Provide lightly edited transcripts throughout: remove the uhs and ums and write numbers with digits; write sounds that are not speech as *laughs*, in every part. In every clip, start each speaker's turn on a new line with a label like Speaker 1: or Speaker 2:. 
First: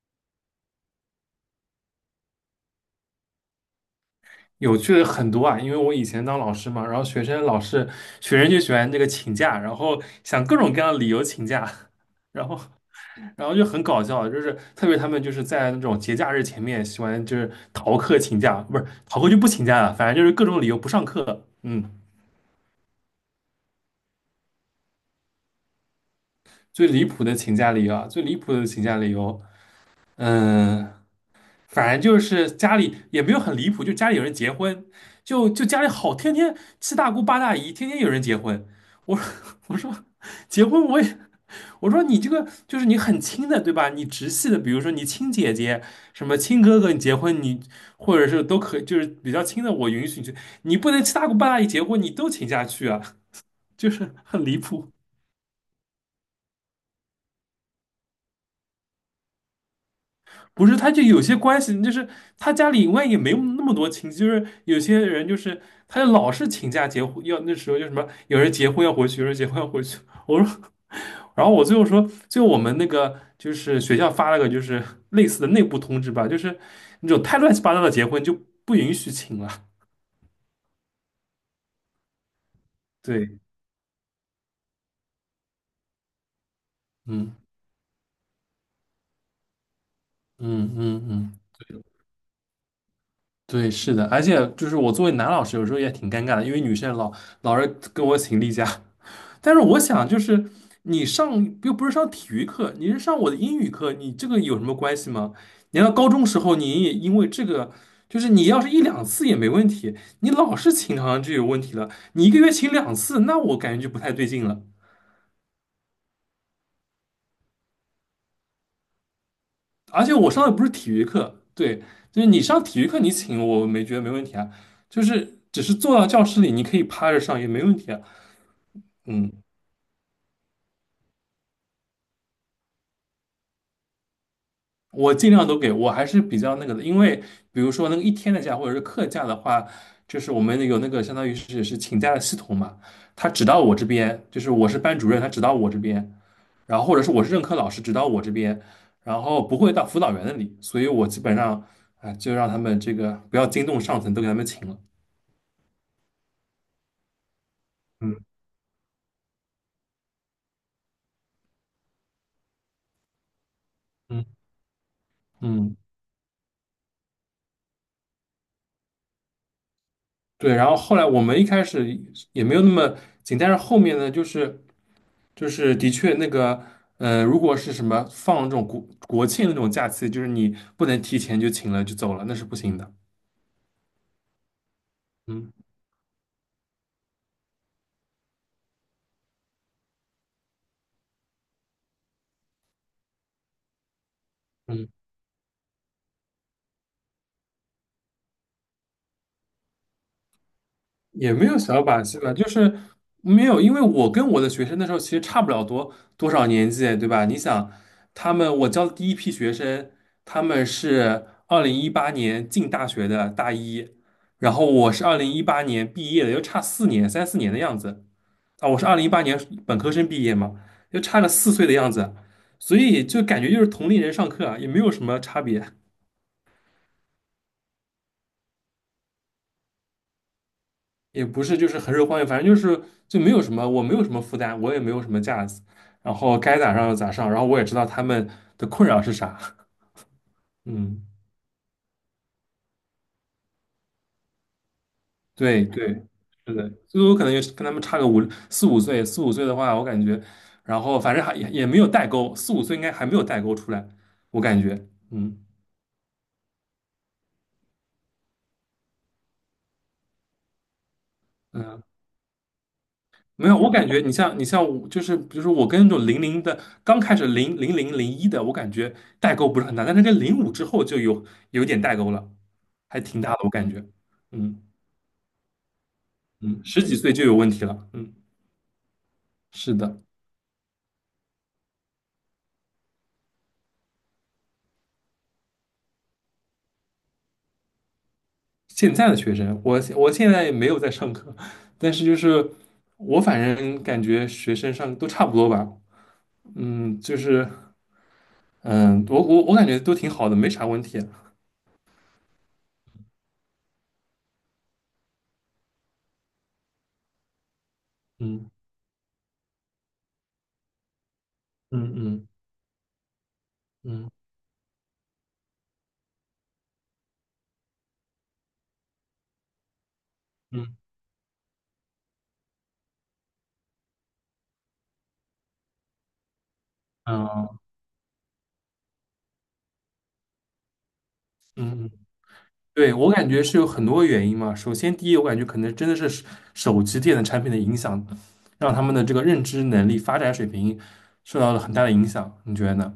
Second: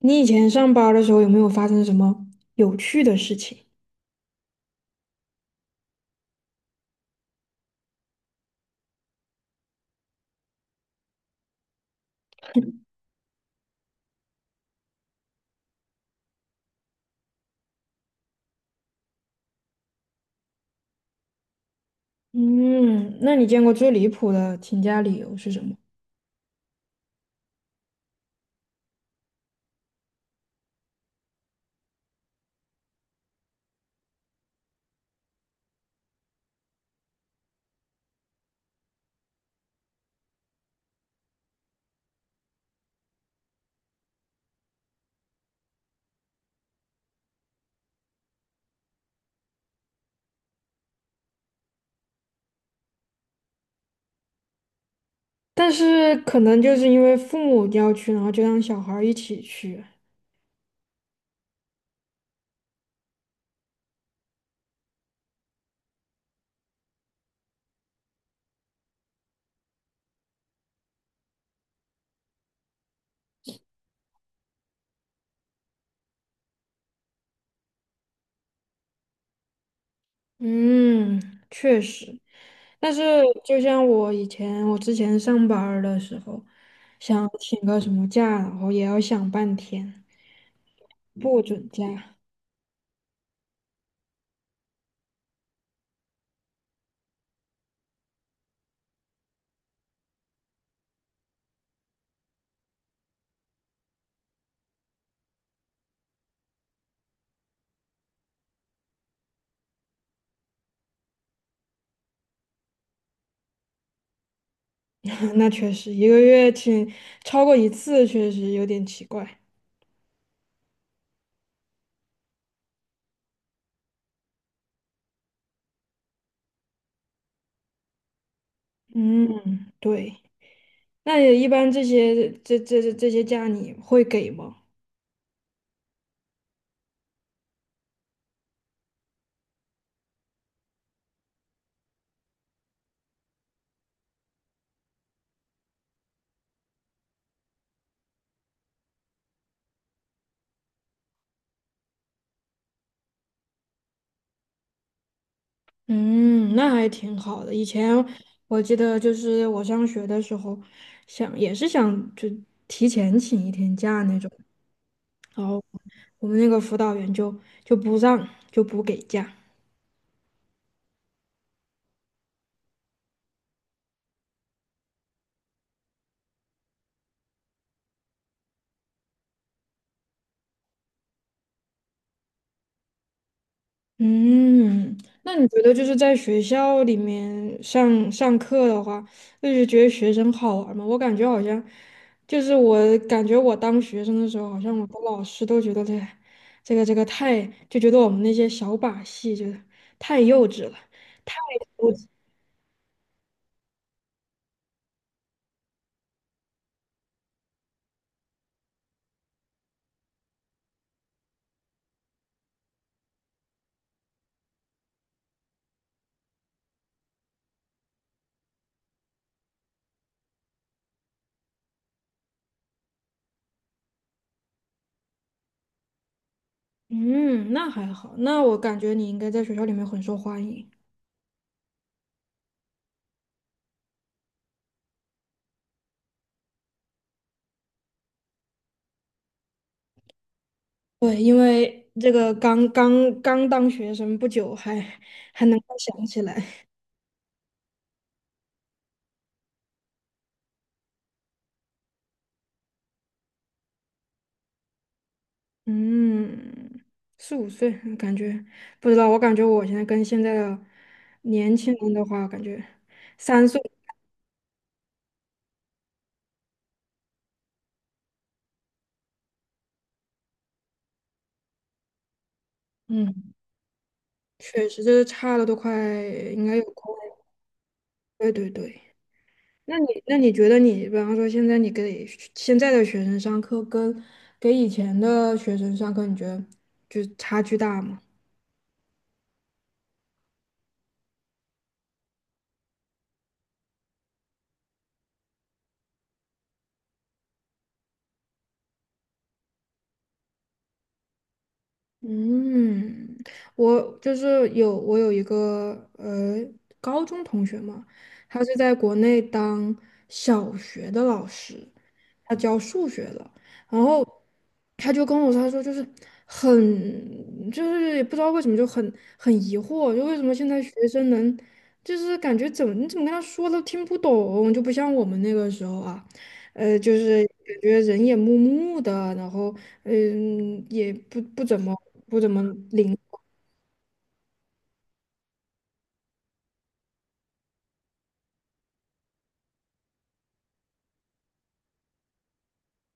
Speaker 1: 你以前上班儿的时候有没有发生什么有趣的事情？
Speaker 2: 有趣的很多啊，因为我以前当老师嘛，然后学生就喜欢这个请假，然后想各种各样的理由请假，*laughs* 然后然后就很搞笑，就是特别他们就是在那种节假日前面喜欢就是逃课请假，不是逃课就不请假了，反正就是各种理由不上课。嗯，
Speaker 1: 嗯，那你见过最离谱的请假理由是什么？
Speaker 2: 最离谱的请假理由啊，最离谱的请假理由，嗯。反正就是家里也没有很离谱，就家里有人结婚，就家里好，天天七大姑八大姨，天天有人结婚。我 *laughs* 我说结婚我也我说你这个就是你很亲的对吧？你直系的，比如说你亲姐姐、什么亲哥哥，你结婚你或者是都可以，就是比较亲的，我允许你去，你不能七大姑八大姨结婚你都请假去啊，就是很离谱。
Speaker 1: 但是可能就是因为父母要去，然后就让小孩儿一起去。
Speaker 2: 不是，他就有些关系，就是他家里万一也没有那么多亲戚，就是有些人就是他就老是请假结婚，要那时候就什么有人结婚要回去，有人结婚要回去。我说，*laughs* 然后我最后说，最后我们那个就是学校发了个就是类似的内部通知吧，就是那种太乱七八糟的结婚就不允许请了。
Speaker 1: 嗯，确实。但是
Speaker 2: 对，
Speaker 1: 就像我以前，我之前上班儿的时候，想
Speaker 2: 嗯
Speaker 1: 请个什么假，然后也要想半天，
Speaker 2: 嗯嗯嗯，
Speaker 1: 不准假。
Speaker 2: 对，是的，而且就是我作为男老师，有时候也挺尴尬的，因为女生老是跟我请例假。*laughs* 但是我想，就是你上又不是上体育课，你是上我的英语课，你这个有什么关系吗？你要高中时候你也因为这个，就是你要是一两次也没问题，你老是请好像就有问题了。你一个月请两次，那我感觉就不太对劲了。
Speaker 1: *laughs* 那确实，一个月请超过一次，确实有点奇怪。
Speaker 2: 而且我上的不是体育课，对，就是你上体育课你请我没觉得没问题啊，就是只是坐到教室里你可以趴着上也没问题啊。嗯，
Speaker 1: 嗯，对。那也一般这些这些假你会给吗？
Speaker 2: 我尽量都给我还是比较那个的，因为比如说那个一天的假或者是课假的话，就是我们有那个相当于是请假的系统嘛，他只到我这边，就是我是班主任，他只到我这边，然后或者是我是任课老师，只到我这边，然后不会到辅导员那里，所以我基本上啊、哎就让他们这个不要惊动上层，都给他们请了。
Speaker 1: 嗯，那还挺好的。以前
Speaker 2: 嗯。
Speaker 1: 我记得就是我上学的时候想，也是想就提前请一天假那种，
Speaker 2: 嗯
Speaker 1: 然后
Speaker 2: 嗯。
Speaker 1: 我们那个辅导员就不让，就不给假。
Speaker 2: 对，然后后来我们一开始也没有那么紧，但是后面呢，就是就是的确那个，如果是什么放这种国庆那种假期，就是你不能提前就请了就走了，那是不行的。
Speaker 1: 嗯，那你
Speaker 2: 嗯
Speaker 1: 觉得就是在学校里面上课的话，就是觉得学生好玩吗？我感觉好像，就是我感觉我当学生的时候，好像我的老师都觉得这这个太，就觉得我们那些小把戏就是太幼稚了。
Speaker 2: 也没有小把戏吧，就是没有，因为我跟我的学生那时候其实差不了多少年纪，对吧？你想，他们我教的第一批学生，他们是二零一八年进大学的大一，然后我是二零一八年毕业的，又差四年，三四年的样子啊。我是二零一八年本科生毕业嘛，又差了四岁的样子，所以就感觉就是同龄人上课啊，也没有什么差别。
Speaker 1: 嗯，那还好，那我感觉你应该在学校里面很受欢迎。
Speaker 2: 也不是就是很受欢迎，反正就是就没有什么，我没有什么负担，我也没有什么架子，然后该咋上就咋上，然后我也知道他们的困扰是啥，嗯，
Speaker 1: 对，因为这个刚当学生不久还能
Speaker 2: 对
Speaker 1: 够
Speaker 2: 对，
Speaker 1: 想起
Speaker 2: 是
Speaker 1: 来。
Speaker 2: 的，所以我可能也是跟他们差个四五岁，四五岁的话，我感觉，然后反正还也没有代沟，四五岁应该还没有代沟出来，我感觉，嗯
Speaker 1: 嗯，四五岁，感觉不知道，我感觉我现在跟现在的年轻
Speaker 2: 嗯，
Speaker 1: 人的话，感觉三
Speaker 2: 没有，
Speaker 1: 岁。
Speaker 2: 我感觉你像我，就是比如说我跟那种零零的，刚开始零零、零一的，我感觉代沟不是很大，但是跟零五之后就有点代沟了，还挺大
Speaker 1: 嗯，
Speaker 2: 的，我感觉，嗯
Speaker 1: 确实就是差了都快应该
Speaker 2: 嗯，
Speaker 1: 有
Speaker 2: 十
Speaker 1: 快，
Speaker 2: 几岁就有问题了，嗯，
Speaker 1: 对对对。
Speaker 2: 是
Speaker 1: 那你
Speaker 2: 的，
Speaker 1: 觉得你，比方说现在你给学现在的学生上课跟给以前的学生上课，你觉得就差距大吗？
Speaker 2: 现在的学生，我现在也没有在上课，但是就是我反正感觉学生上都差不多吧，嗯，就是嗯，我感觉都挺好的，没啥问题，
Speaker 1: 嗯，我就是有一个高中同学嘛，他
Speaker 2: 嗯
Speaker 1: 是在国内当小学的老师，
Speaker 2: 嗯嗯
Speaker 1: 他教数学的，然后
Speaker 2: 嗯
Speaker 1: 他就跟我说，他说就是很就是也不知道为什么很疑惑，就为什么现在学
Speaker 2: 嗯
Speaker 1: 生能就是感觉怎么你怎么跟他说都听不懂，就不像我们那个时候啊。呃，就是
Speaker 2: 嗯嗯。
Speaker 1: 感觉人也木木的，然后嗯，也不怎么
Speaker 2: 嗯
Speaker 1: 不怎么
Speaker 2: 对，
Speaker 1: 灵。
Speaker 2: 我感觉是有很多原因嘛。首先，第一，我感觉可能真的是手机电子产品的影响，让他们的这个认知能力发展水平受到了很大的影响。你觉得呢？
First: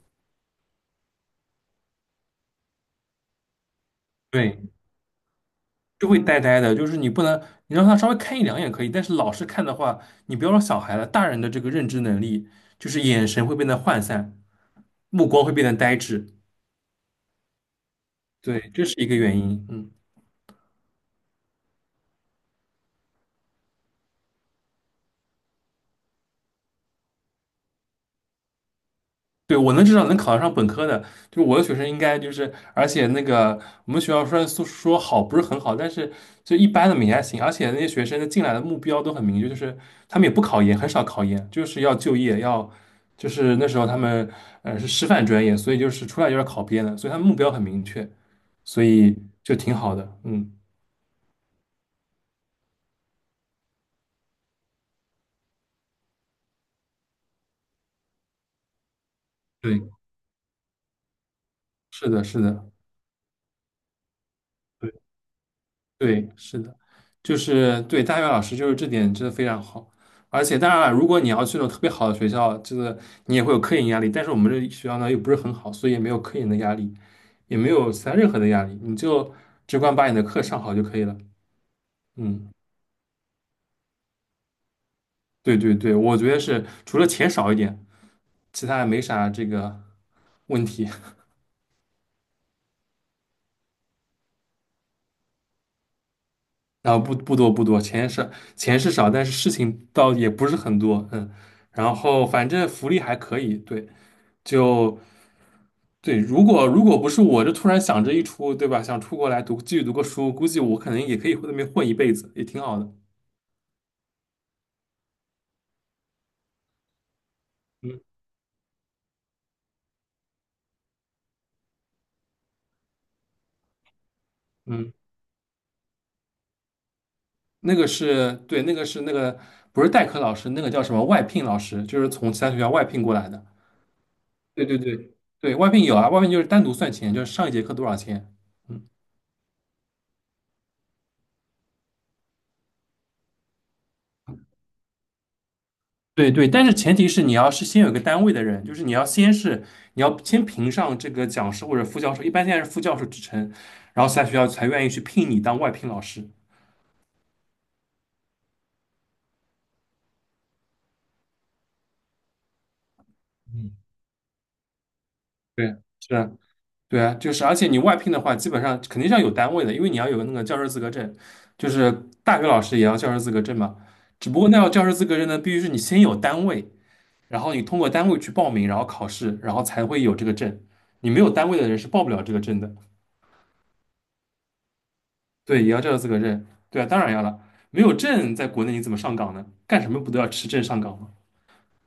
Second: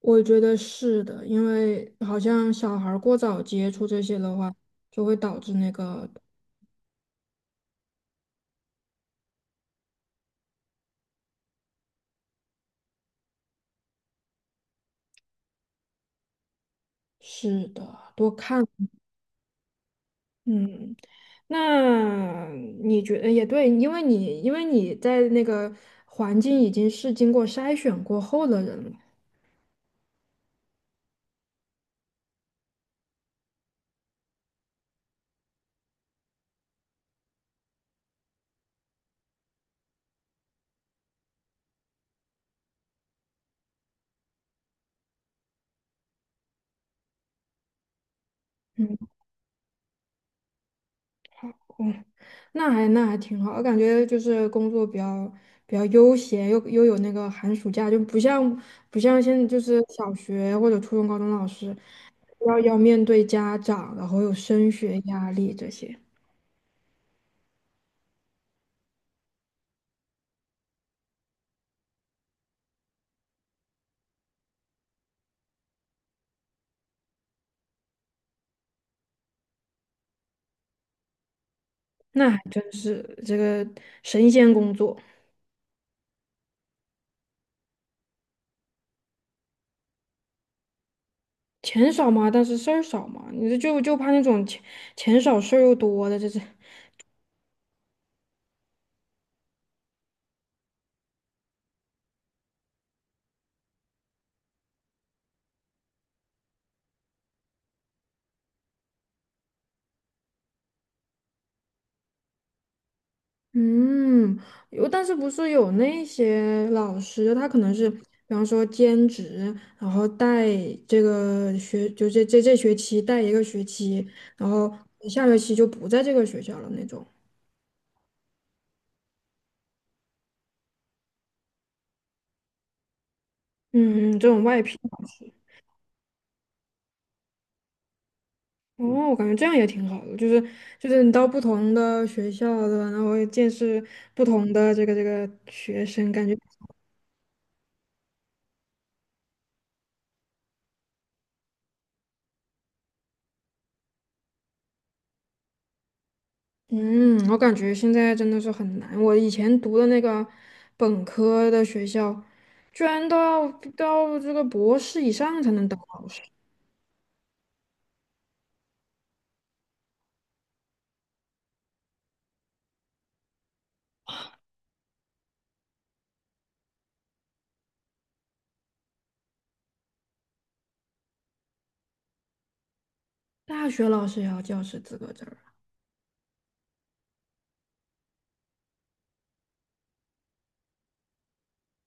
Speaker 1: 我觉得是的，因为好像小孩儿过早接触这些的话，
Speaker 2: 对，
Speaker 1: 就会导致那个，
Speaker 2: 就会呆呆的，就是你不能，你让他稍微看一两眼可以，但是老是看的话，你不要说小孩了，大人的这个认知能力，就是眼神会变得涣散，目光会变得呆滞。
Speaker 1: 是的，多看。
Speaker 2: 对，这是一个原因。嗯。
Speaker 1: 嗯，那你觉得也对，因为因为你在那个环境已经是经过筛选过后的人了。
Speaker 2: 对，我能至少能考得上本科的，就是我的学生应该就是，而且那个我们学校虽然说好不是很好，但是就一般的也还行，而且那些学生的进来的目标都很明确，就是他们也不考研，很少考研，就是要就业，要就是那时候他们是师范专业，所以就是出来就是考编的，所以他们目标很明确，所
Speaker 1: 嗯，
Speaker 2: 以就挺好的，嗯，
Speaker 1: 那还挺好，我感觉就是工作比较比较悠闲，又有那个寒暑假，就不像现在就是
Speaker 2: 对
Speaker 1: 小学或者初中、高中老师
Speaker 2: 是的，是
Speaker 1: 要
Speaker 2: 的。
Speaker 1: 面对家长，然后有升学压力这些，
Speaker 2: 对，是的，就是对大学老师就是这点真的非常好，而且当然了，如果你要去那种特别好的学校，这个你也会有科研压力，但是我们这学校呢又不是很好，所以也没有科研的压力，也没有其他任何的压力，你就只管把你的课上好就可以了。
Speaker 1: 那还
Speaker 2: 嗯，
Speaker 1: 真是这个神仙工作，
Speaker 2: 对对对，我觉得是除了钱少一点，其他也没啥这个问题。
Speaker 1: 钱少嘛，但是事儿少嘛，你这就怕那种钱少事儿又多的，这是。
Speaker 2: 然后不多，钱是少，但是事情倒也不是很多，嗯，然后反正福利还可以，对。就对，如果不是我，就突然想着一出，对吧？想出国来读，继续读个书，估计我可能也可以在那边混一辈子，也挺好的。
Speaker 1: 嗯，有，但是不是有那些老师，他可能是，比
Speaker 2: 嗯
Speaker 1: 方说兼职，然后带这个学，就这学期带一个学期，然后
Speaker 2: 嗯，
Speaker 1: 下学期就不在这个学校了那种。
Speaker 2: 那个是对，那个是那个不是代课老师，那个叫什么外聘老师，就是从其他学校外聘过来的。
Speaker 1: 嗯嗯，这种外
Speaker 2: 对
Speaker 1: 聘
Speaker 2: 对
Speaker 1: 老
Speaker 2: 对
Speaker 1: 师。
Speaker 2: 对，外聘有啊，外聘就是单独算钱，就是上一节课多少钱。
Speaker 1: 嗯
Speaker 2: 嗯，
Speaker 1: 哦，我感觉这样也挺好的，就是你到不同的学校的，然后见识不同的这个学生，感
Speaker 2: 对
Speaker 1: 觉。
Speaker 2: 对，但是前提是你要是先有一个单位的人，就是你要先评上这个讲师或者副教授，一般现在是副教授职称，然后其他学校才愿意去聘你当外聘老师。
Speaker 1: 嗯，我感觉现在真的是很难。我以前读的那个本科的学校，居然都要
Speaker 2: 嗯。
Speaker 1: 到这个博士以上才能
Speaker 2: 对，
Speaker 1: 当老
Speaker 2: 是
Speaker 1: 师，
Speaker 2: 啊，对啊，就是，而且你外聘的话，基本上肯定是要有单位的，因为你要有个那个教师资格证，就是大学老师也要教师资格证嘛。只不过那要教师资格证呢，必须是你先有单位，然后你通过单位去报名，然后考试，然后才会有这个证。你没有单位的人是报不了这个证的。
Speaker 1: 大学老师也要教师资格证儿啊。
Speaker 2: 对，也要教师资格证。对啊，当然要了，没有证在国内你怎么上岗呢？干什么不都要持证上岗吗？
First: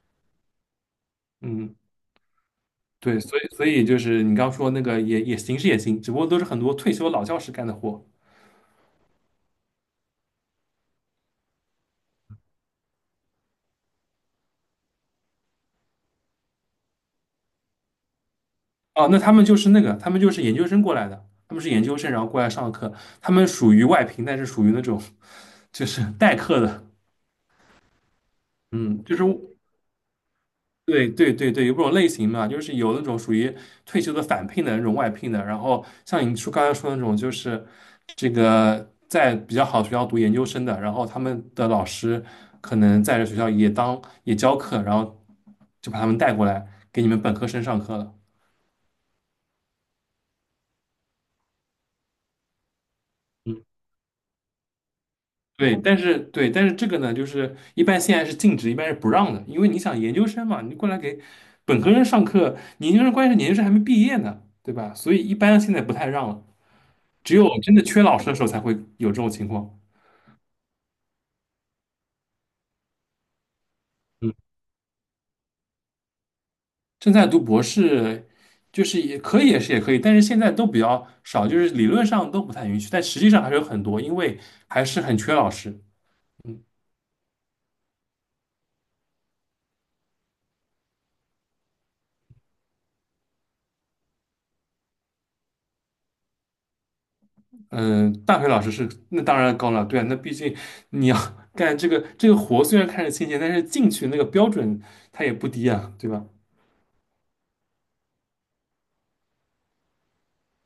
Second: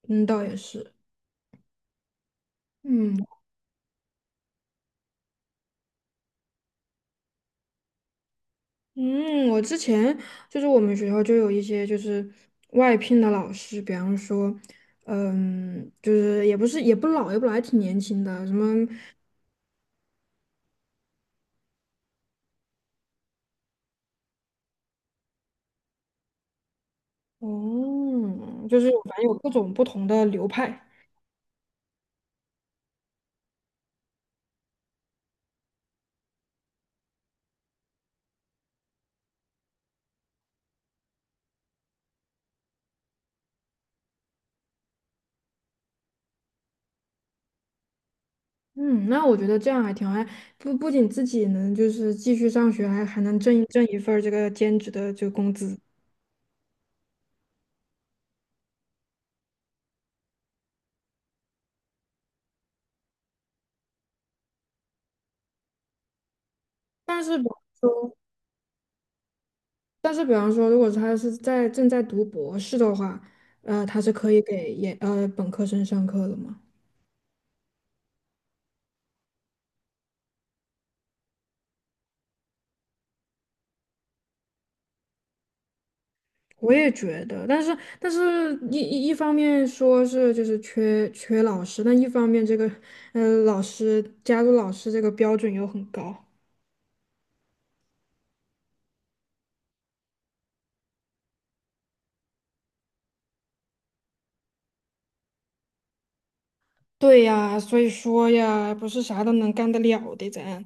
Speaker 1: 嗯，倒也是。
Speaker 2: 嗯，
Speaker 1: 嗯
Speaker 2: 对，所以所以就是你刚说那个也也行是也行，只不过都是很多退休老教师干的活。
Speaker 1: 嗯，我之前就是我们学校就有一些就是外聘的老师，比方说，嗯，就是也不老，还挺年轻的，什么。
Speaker 2: 哦，那他们就是那个，他们就是研究生过来的，他们是研究生，然后过来上课，他们属于外聘，但是属于那种就是代课的，
Speaker 1: 哦，就是
Speaker 2: 嗯，
Speaker 1: 反
Speaker 2: 就是
Speaker 1: 正有各种不同的流派。
Speaker 2: 对对对对，有这种类型嘛，就是有那种属于退休的返聘的那种外聘的，然后像你说刚才说的那种，就是这个在比较好的学校读研究生的，然后他们的老师可能在这学校也当也教课，然后就把他们带过来给你们本科生上课了。
Speaker 1: 嗯，那我觉得这样还挺好，还不仅自己能就是继续上学，还能挣一份儿这个兼职的这个工
Speaker 2: 对，
Speaker 1: 资。
Speaker 2: 但是对，但是这个呢，就是一般现在是禁止，一般是不让的，因为你想研究生嘛，你过来给本科生上课，你研究生关键是研究生还没毕业呢，对吧？所以一般现在不太让了，
Speaker 1: 但
Speaker 2: 只
Speaker 1: 是比
Speaker 2: 有真的缺老师的时候才会有这种情况。
Speaker 1: 但是比方说，如果他是在正在读博士的话，呃，他是可
Speaker 2: 嗯，
Speaker 1: 以给研呃本科生上课的嘛？
Speaker 2: 正在读博士，就是也可以，也是也可以，但是现在都比较少，就是理论上都不太允许，但实际上还是有很多，因为还是很缺老师。嗯
Speaker 1: 我也觉得，但是一方面说是就是缺老师，但一方面这个呃老师加入老师这个标准又很高。
Speaker 2: 嗯，大学老师是那当然高了，对啊，那毕竟你要 *laughs* 干这个活，虽然看着清闲，但是进去那个标准它也不低啊，对吧？
Speaker 1: 对呀，所以说呀，不是啥都能干得了的，咱。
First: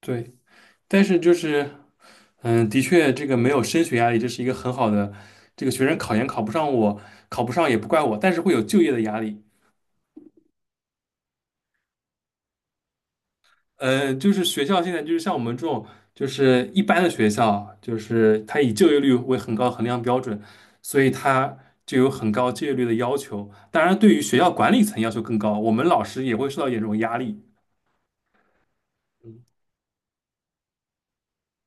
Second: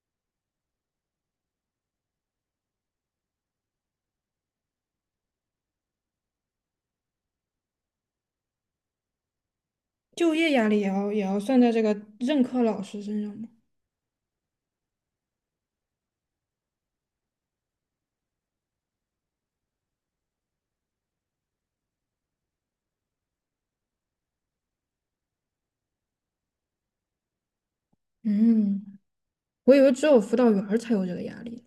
Speaker 2: 对，但是就是，嗯，的确这个没有升学压力，这是一个很好的，这个学生考研考不上我，考不上也不怪我，但是会有就业的压力。
Speaker 1: 就业压力也要算在这个任课老师身上吗？
Speaker 2: 就是学校现在就是像我们这种，就是一般的学校，就是它以就业率为很高衡量标准，所以它就有很高就业率的要求。当然，对于学校管理层要求更高，我们老师也会受到严重压力。
Speaker 1: 嗯，我以为只有辅导员儿才有这个压力。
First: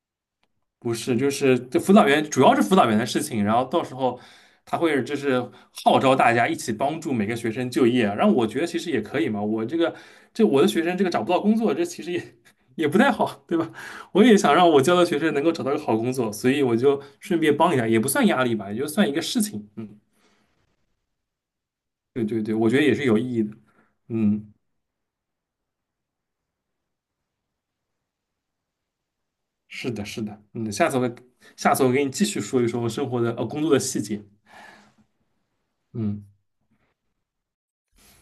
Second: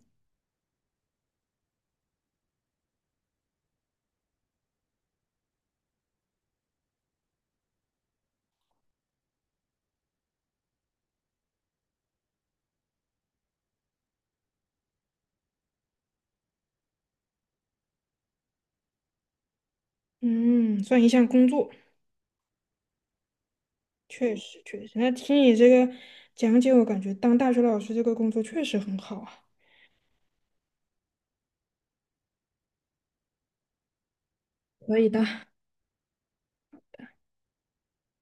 Speaker 2: 不是，就是这辅导员主要是辅导员的事情，然后到时候他会就是号召大家一起帮助每个学生就业啊，然后我觉得其实也可以嘛，我的学生这个找不到工作，这其实也 *laughs* 也不太好，对吧？我也想让我教的学生能够找到个好工作，所以我就顺便帮一下，也不算压力吧，也就算一个事情。嗯，
Speaker 1: 嗯，算一项工作，
Speaker 2: 对对对，我觉得也是有意义的。
Speaker 1: 确
Speaker 2: 嗯，
Speaker 1: 实确实。那听你这个讲解，我感觉当大学老师这个工作确实很好啊。
Speaker 2: 是的，是的，嗯，下次我给你继续说一说我生活的工作的细节。
Speaker 1: 可以的。
Speaker 2: 嗯。